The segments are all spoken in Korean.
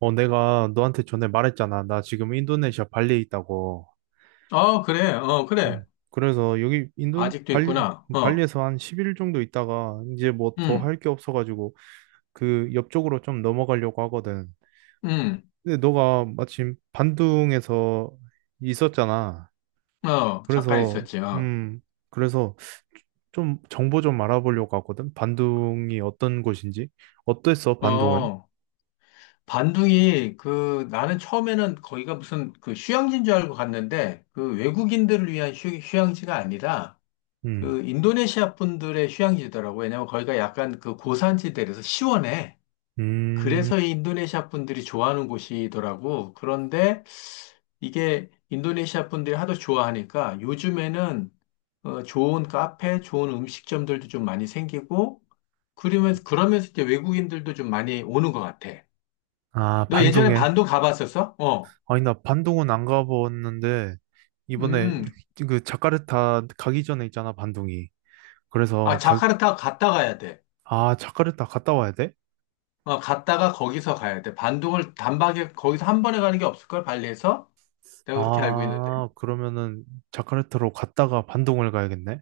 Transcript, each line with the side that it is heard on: right: 내가 너한테 전에 말했잖아. 나 지금 인도네시아 발리에 있다고.
left: 어, 그래, 어, 그래.
right: 그래서 여기 인도
left: 아직도
right: 발리
left: 있구나. 어,
right: 발리에서 한 10일 정도 있다가 이제 뭐 더
left: 음,
right: 할 게 없어가지고 그 옆쪽으로 좀 넘어가려고 하거든.
left: 음,
right: 근데 너가 마침 반둥에서 있었잖아.
left: 어, 잠깐
right: 그래서
left: 있었지. 어,
right: 음 그래서 좀 정보 좀 알아보려고 하거든. 반둥이 어떤 곳인지 어땠어? 반둥은?
left: 어, 반둥이, 그, 나는 처음에는 거기가 무슨 그 휴양지인 줄 알고 갔는데, 그 외국인들을 위한 휴양지가 아니라,
right: 음.
left: 그 인도네시아 분들의 휴양지더라고. 왜냐면 거기가 약간 그 고산지대라서 시원해.
right: 음.
left: 그래서 이 인도네시아 분들이 좋아하는 곳이더라고. 그런데 이게 인도네시아 분들이 하도 좋아하니까 요즘에는 어, 좋은 카페, 좋은 음식점들도 좀 많이 생기고 그러면서 이제 외국인들도 좀 많이 오는 것 같아.
right: 아,
left: 너 예전에
right: 반둥에.
left: 반도 가봤었어? 어.
right: 아니, 나 반동은 안 가봤는데, 이번에
left: 음.
right: 그 자카르타 가기 전에 있잖아, 반동이.
left: 아,
right: 그래서
left: 자카르타 갔다 가야 돼.
right: 아, 자카르타 갔다 와야 돼?
left: 어, 갔다가 거기서 가야 돼. 반도를 단박에 거기서 한 번에 가는 게 없을걸? 발리에서? 내가 그렇게 알고 있는데.
right: 아, 그러면은 자카르타로 갔다가 반동을 가야겠네?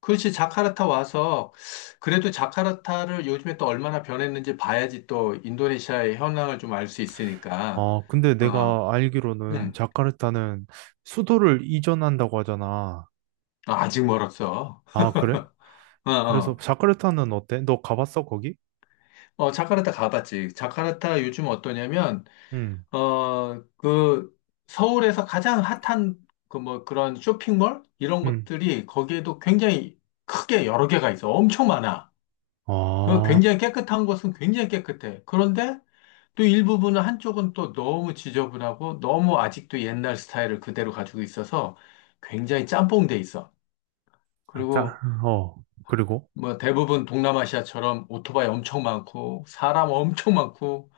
left: 그렇지, 자카르타 와서, 그래도 자카르타를 요즘에 또 얼마나 변했는지 봐야지 또 인도네시아의 현황을 좀 알 수 있으니까,
right: 아, 근데
left: 어,
right: 내가 알기로는
left: 응.
right: 자카르타는 수도를 이전한다고 하잖아.
left: 아, 아직 멀었어.
right: 아, 그래?
left: 어,
right: 그래서
left: 어.
right: 자카르타는 어때? 너 가봤어, 거기?
left: 어, 자카르타 가봤지. 자카르타 요즘 어떠냐면,
right: 응,
left: 어, 그, 서울에서 가장 핫한 그 뭐 그런 쇼핑몰? 이런
right: 응.
left: 것들이 거기에도 굉장히 크게 여러 개가 있어. 엄청 많아. 그
right: 아,
left: 굉장히 깨끗한 곳은 굉장히 깨끗해. 그런데 또 일부분은 한쪽은 또 너무 지저분하고 너무 아직도 옛날 스타일을 그대로 가지고 있어서 굉장히 짬뽕돼 있어.
right: 자,
left: 그리고
right: 어, 그리고?
left: 뭐 대부분 동남아시아처럼 오토바이 엄청 많고 사람 엄청 많고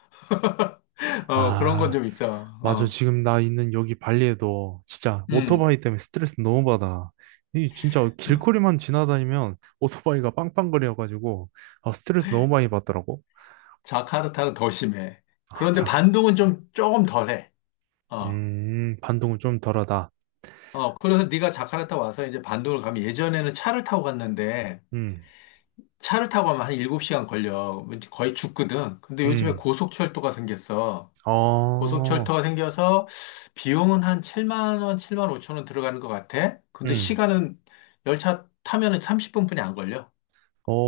left: 어 그런 건
right: 아,
left: 좀 있어.
right: 맞아.
left: 어.
right: 지금 나 있는 여기 발리에도 진짜
left: 음.
right: 오토바이 때문에 스트레스 너무 받아. 이 진짜
left: 어,
right: 길거리만 지나다니면 오토바이가 빵빵거려가지고 아, 스트레스 너무 많이 받더라고.
left: 자카르타는 더 심해.
right: 아,
left: 그런데 반둥은 좀 조금 덜해. 어.
right: 반동은 좀 덜하다.
left: 어. 그래서 네가 자카르타 와서 이제 반둥을 가면 예전에는 차를 타고 갔는데
right: 음.
left: 차를 타고 가면 한 7시간 걸려. 거의 죽거든. 근데 요즘에
right: 음.
left: 고속철도가 생겼어.
right: 어.
left: 고속철도가 생겨서 비용은 한 7만 원, 7만 5천 원 들어가는 것 같아. 근데
right: 음.
left: 시간은 열차 타면은 30분뿐이 안 걸려.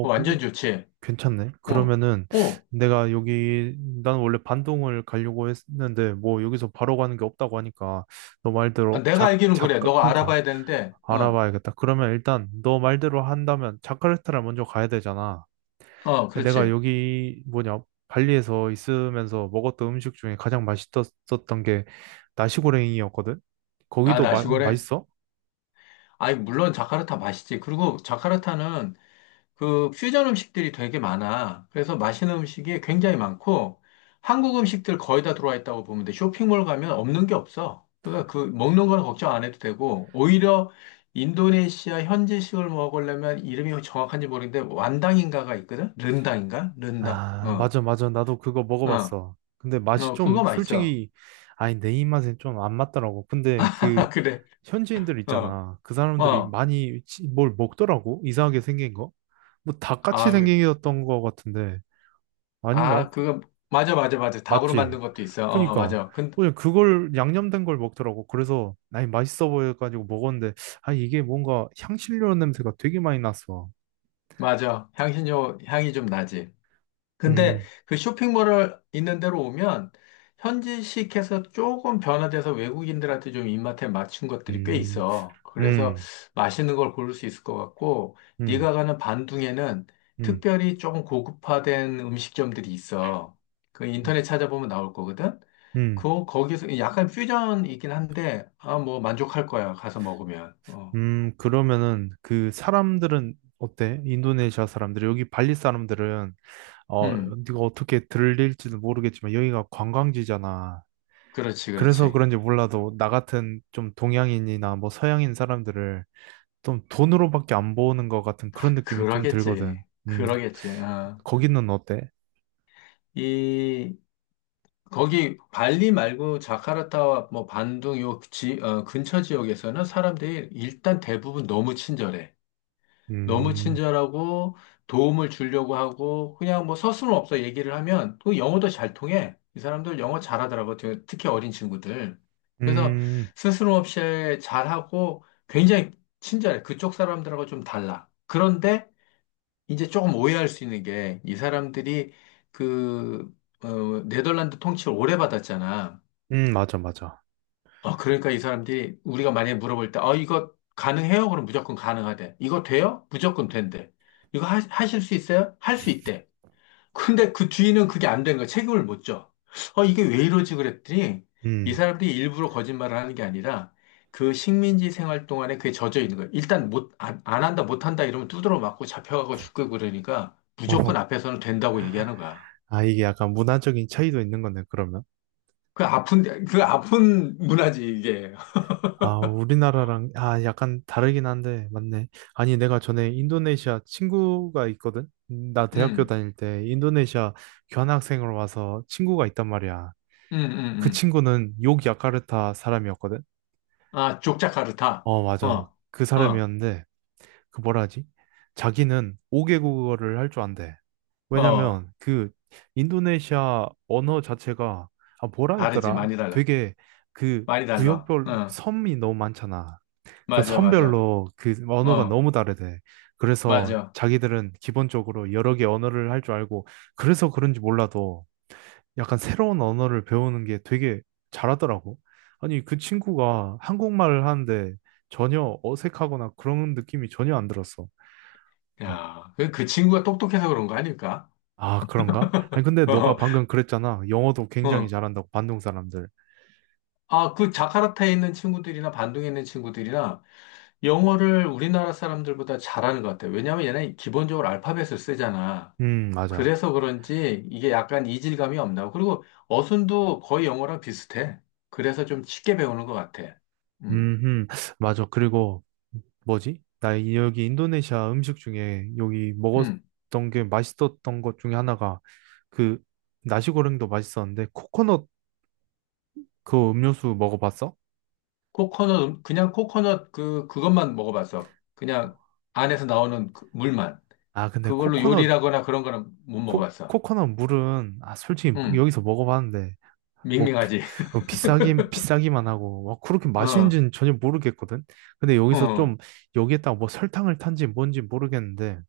left: 어,
right: 근데
left: 완전 좋지.
right: 괜찮네.
left: 어,
right: 그러면은
left: 어,
right: 내가 여기, 난 원래 반동을 가려고 했는데, 뭐 여기서 바로 가는 게 없다고 하니까, 너
left: 아,
right: 말대로
left: 내가 알기는 그래. 너가
right: 그러니까
left: 알아봐야 되는데, 어,
right: 알아봐야겠다. 그러면 일단 너 말대로 한다면 자카르타를 먼저 가야 되잖아.
left: 어,
right: 아니, 내가
left: 그렇지.
right: 여기 뭐냐 발리에서 있으면서 먹었던 음식 중에 가장 맛있었던 게 나시고랭이었거든.
left: 아,
right: 거기도
left: 나시골에.
right: 맛있어?
left: 아니, 물론 자카르타 맛있지. 그리고 자카르타는 그 퓨전 음식들이 되게 많아. 그래서 맛있는 음식이 굉장히 많고 한국 음식들 거의 다 들어와 있다고 보면 돼. 쇼핑몰 가면 없는 게 없어. 그러니까 그 먹는 거는 걱정 안 해도 되고 오히려 인도네시아 현지식을 먹으려면 이름이 정확한지 모르겠는데 완당인가가 있거든? 른당인가? 른당.
right: 아,
left: 어.
right: 맞아, 맞아. 나도 그거
left: 어.
right: 먹어봤어. 근데 맛이
left: 어,
right: 좀
left: 그거 맛있어.
right: 솔직히 아니 내 입맛에 좀 안 맞더라고. 근데 그
left: 그래.
right: 현지인들
left: 어.
right: 있잖아. 그 사람들이
left: 어.
right: 많이 뭘 먹더라고. 이상하게 생긴 거. 뭐 닭같이
left: 아, 그-
right: 생겼던 거 같은데
left: 아,
right: 아닌가?
left: 그거 맞아 맞아 맞아. 닭으로
right: 맞지?
left: 만든 것도 있어. 어,
right: 그러니까
left: 맞아. 근
right: 그냥 그걸 양념된 걸 먹더라고. 그래서 아니 맛있어 보여가지고 먹었는데 아 이게 뭔가 향신료 냄새가 되게 많이 났어.
left: 맞아. 향신료 향이 좀 나지. 근데
right: 음.
left: 그 쇼핑몰을 있는 데로 오면 현지식에서 조금 변화돼서 외국인들한테 좀 입맛에 맞춘 것들이 꽤
right: 음.
left: 있어. 그래서
right: 음.
left: 맛있는 걸 고를 수 있을 것 같고,
right: 음.
left: 네가 가는 반둥에는
right: 음.
left: 특별히 조금 고급화된 음식점들이 있어. 그 인터넷 찾아보면 나올 거거든.
right: 음.
left: 그 거기서 약간 퓨전이긴 한데, 아, 뭐 만족할 거야. 가서 먹으면. 어.
right: 음. 그러면은 그 사람들은 어때? 인도네시아 사람들, 여기 발리 사람들은
left: 음,
right: 네가 어떻게 들릴지는 모르겠지만 여기가 관광지잖아.
left: 그렇지,
right: 그래서
left: 그렇지.
right: 그런지 몰라도 나 같은 좀 동양인이나 뭐 서양인 사람들을 좀 돈으로밖에 안 보는 것 같은
left: 아,
right: 그런 느낌이 좀 들거든.
left: 그러겠지.
right: 음.
left: 그러겠지. 어.
right: 거기는 어때?
left: 이 거기 발리 말고 자카르타와 뭐 반둥 요 지, 어, 근처 지역에서는 사람들이 일단 대부분 너무 친절해. 너무
right: 음.
left: 친절하고 도움을 주려고 하고 그냥 뭐 서슴없어 얘기를 하면 또 영어도 잘 통해. 이 사람들 영어 잘하더라고. 특히 어린 친구들. 그래서
right: 음.
left: 스스럼없이 잘하고 굉장히 친절해. 그쪽 사람들하고 좀 달라. 그런데 이제 조금 오해할 수 있는 게 이 사람들이 그 어, 네덜란드 통치를 오래 받았잖아.
right: 음. 맞아, 맞아.
left: 아, 그러니까 이 사람들이 우리가 만약에 물어볼 때, 어, 이거 가능해요? 그럼 무조건 가능하대. 이거 돼요? 무조건 된대. 이거 하실 수 있어요? 할 수 있대. 근데 그 뒤는 그게 안 된 거야. 책임을 못 져. 어, 이게 왜 이러지? 그랬더니 이
right: 음,
left: 사람들이 일부러 거짓말을 하는 게 아니라 그 식민지 생활 동안에 그게 젖어 있는 거야. 일단 못, 안 한다, 못 한다 이러면 두드러 맞고 잡혀가고 죽고 그러니까 무조건
right: 어,
left: 앞에서는 된다고 얘기하는 거야.
right: 아, 이게 약간 문화적인 차이도 있는 거네,
left: 그 아픈, 그 아픈 문화지, 이게.
right: 아, 우리나라랑, 아, 약간 다르긴 한데, 맞네. 아니, 내가 전에 인도네시아 친구가 있거든? 나
left: 응
right: 대학교 다닐 때 인도네시아 교환학생으로 와서 친구가 있단 말이야.
left: 응
right: 그
left: 응
right: 친구는 욕야카르타 사람이었거든?
left: 아, 족자카르타.
right: 어,
left: 어,
right: 맞아. 그
left: 어,
right: 사람이었는데, 그 뭐라 하지? 자기는 5개국어를 할 줄 안대.
left: 어.
right: 왜냐면, 그 인도네시아 언어 자체가, 아, 뭐라
left: 다르지.
right: 했더라?
left: 많이 달라.
right: 되게 그
left: 많이 달라.
right: 구역별
left: 어,
right: 섬이 너무 많잖아. 그
left: 맞아, 맞아.
right: 선별로 그 언어가
left: 어,
right: 너무 다르대. 그래서
left: 맞아.
right: 자기들은 기본적으로 여러 개 언어를 할 줄 알고 그래서 그런지 몰라도 약간 새로운 언어를 배우는 게 되게 잘하더라고. 아니, 그 친구가 한국말을 하는데 전혀 어색하거나 그런 느낌이 전혀 안 들었어. 어,
left: 야, 그, 그 친구가 똑똑해서 그런 거 아닐까?
right: 아, 그런가? 아니, 근데 너가 방금 그랬잖아. 영어도
left: 어,
right: 굉장히
left: 어.
right: 잘한다고, 반동 사람들.
left: 아, 그 자카르타에 있는 친구들이나 반둥에 있는 친구들이나 영어를 우리나라 사람들보다 잘하는 것 같아요. 왜냐하면 얘는 기본적으로 알파벳을 쓰잖아.
right: 맞아.
left: 그래서 그런지 이게 약간 이질감이 없나. 그리고 어순도 거의 영어랑 비슷해. 그래서 좀 쉽게 배우는 것 같아. 음,
right: 음, 맞아. 그리고 뭐지? 나 여기 인도네시아 음식 중에 여기
left: 음.
right: 먹었던 게 맛있었던 것 중에 하나가 그 나시고랭도 맛있었는데 코코넛 그 음료수 먹어봤어?
left: 코코넛, 그냥 코코넛 그, 그것만 먹어봤어. 그냥 안에서 나오는 그 물만.
right: 아, 근데
left: 그걸로 요리라거나 그런 거는 못 먹어봤어.
right: 코코넛 물은 아, 솔직히
left: 응,
right: 여기서 먹어봤는데 뭐
left: 밍밍하지.
right: 비싸긴 비싸기만 하고 와, 그렇게
left: 어,
right: 맛있는지는 전혀 모르겠거든. 근데 여기서
left: 어,
right: 좀 여기에다가 뭐 설탕을 탄지 뭔지 모르겠는데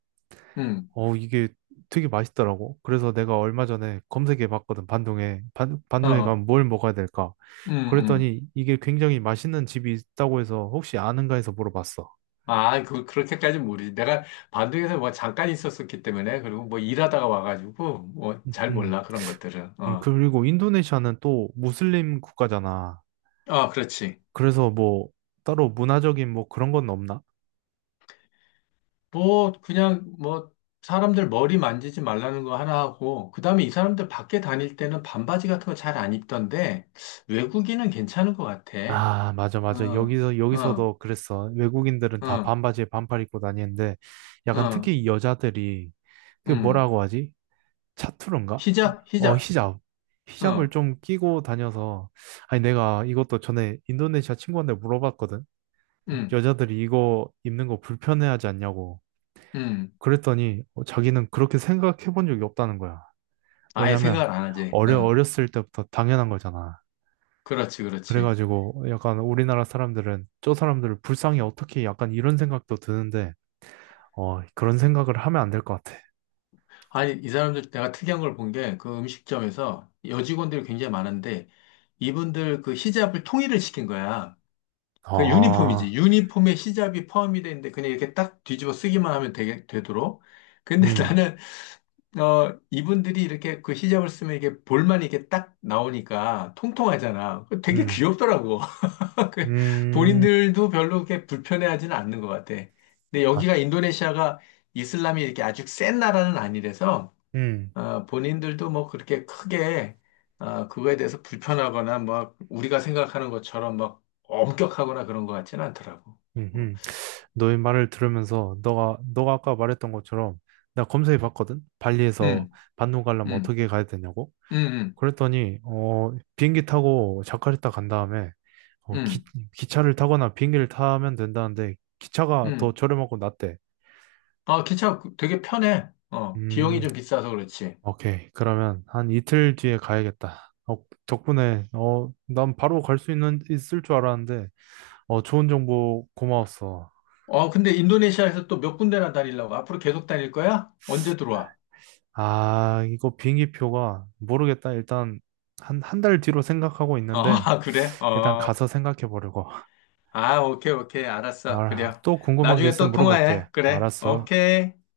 left: 응,
right: 어, 이게 되게 맛있더라고. 그래서 내가 얼마 전에 검색해 봤거든, 반동에. 반동에
left: 어,
right: 가면 뭘 먹어야 될까?
left: 응, 응.
right: 그랬더니 이게 굉장히 맛있는 집이 있다고 해서 혹시 아는가 해서 물어봤어.
left: 아, 그, 그렇게까지 모르지. 내가 반둥에서 뭐 잠깐 있었었기 때문에, 그리고 뭐 일하다가 와가지고, 뭐
right: 음.
left: 잘
right: 음.
left: 몰라, 그런 것들은. 어,
right: 그리고 인도네시아는 또 무슬림 국가잖아.
left: 아, 그렇지.
right: 그래서 뭐 따로 문화적인 뭐 그런 건 없나?
left: 뭐, 그냥 뭐, 사람들 머리 만지지 말라는 거 하나 하고, 그 다음에 이 사람들 밖에 다닐 때는 반바지 같은 거 잘 안 입던데, 외국인은 괜찮은 것 같아.
right: 아, 맞아, 맞아.
left: 어, 어,
right: 여기서도 그랬어. 외국인들은 다
left: 어,
right: 반바지에 반팔 입고 다니는데 약간
left: 어,
right: 특히 여자들이 그
left: 음.
right: 뭐라고 하지? 차투른가?
left: 히잡,
right: 어,
left: 히잡,
right: 히잡. 히잡을
left: 어,
right: 좀 끼고 다녀서, 아니, 내가 이것도 전에 인도네시아 친구한테 물어봤거든.
left: 음,
right: 여자들이 이거 입는 거 불편해하지 않냐고.
left: 음.
right: 그랬더니 자기는 그렇게 생각해 본 적이 없다는 거야.
left: 아예
right: 왜냐면
left: 생각을 안 하지. 어,
right: 어렸을 때부터 당연한 거잖아.
left: 그렇지, 그렇지.
right: 그래가지고 약간 우리나라 사람들은 저 사람들을 불쌍히 어떻게 약간 이런 생각도 드는데, 어, 그런 생각을 하면 안 될 것 같아.
left: 아니, 이 사람들 내가 특이한 걸 본 게, 그 음식점에서 여직원들이 굉장히 많은데, 이분들 그 히잡을 통일을 시킨 거야. 그
right: 아.
left: 유니폼이지. 유니폼에 시잡이 포함이 되는데 그냥 이렇게 딱 뒤집어 쓰기만 하면 되게, 되도록. 근데
right: 음.
left: 나는 어 이분들이 이렇게 그 시잡을 쓰면 이게 볼만 이렇게 딱 나오니까 통통하잖아. 그 되게
right: 음.
left: 귀엽더라고. 그
right: 음.
left: 본인들도 별로 그렇게 불편해하지는 않는 것 같아. 근데
right: 아.
left: 여기가 인도네시아가 이슬람이 이렇게 아주 센 나라는 아니라서
right: 음.
left: 아, 본인들도 뭐 그렇게 크게 아, 그거에 대해서 불편하거나 막 우리가 생각하는 것처럼 막 엄격하거나 그런 것 같지는 않더라고.
right: 음.
left: 어,
right: 음. 너의 말을 들으면서 너가 아까 말했던 것처럼 나 검색해 봤거든. 발리에서
left: 음,
right: 반도 가려면
left: 음,
right: 어떻게 가야 되냐고.
left: 음, 음,
right: 그랬더니 비행기 타고 자카르타 간 다음에 어, 기,
left: 음,
right: 기차를 타거나 비행기를 타면 된다는데 기차가 더
left: 음.
right: 저렴하고 낫대.
left: 아, 기차 그 되게 편해. 어, 비용이
right: 음,
left: 좀 비싸서 그렇지.
right: 오케이. 그러면 한 이틀 뒤에 가야겠다. 어, 덕분에 난 바로 갈 수 있는 있을 줄 알았는데 좋은 정보 고마웠어.
left: 어, 근데 인도네시아에서 또 몇 군데나 다니려고? 앞으로 계속 다닐 거야? 언제 들어와?
right: 아, 이거 비행기표가 모르겠다. 일단 한 달 뒤로 생각하고
left: 어,
right: 있는데
left: 아, 그래?
right: 일단
left: 어.
right: 가서 생각해 보려고.
left: 아, 오케이, 오케이. 알았어.
right: 아,
left: 그래.
right: 또 궁금한 게
left: 나중에
right: 있으면
left: 또
right: 물어볼게.
left: 통화해. 그래.
right: 알았어.
left: 오케이.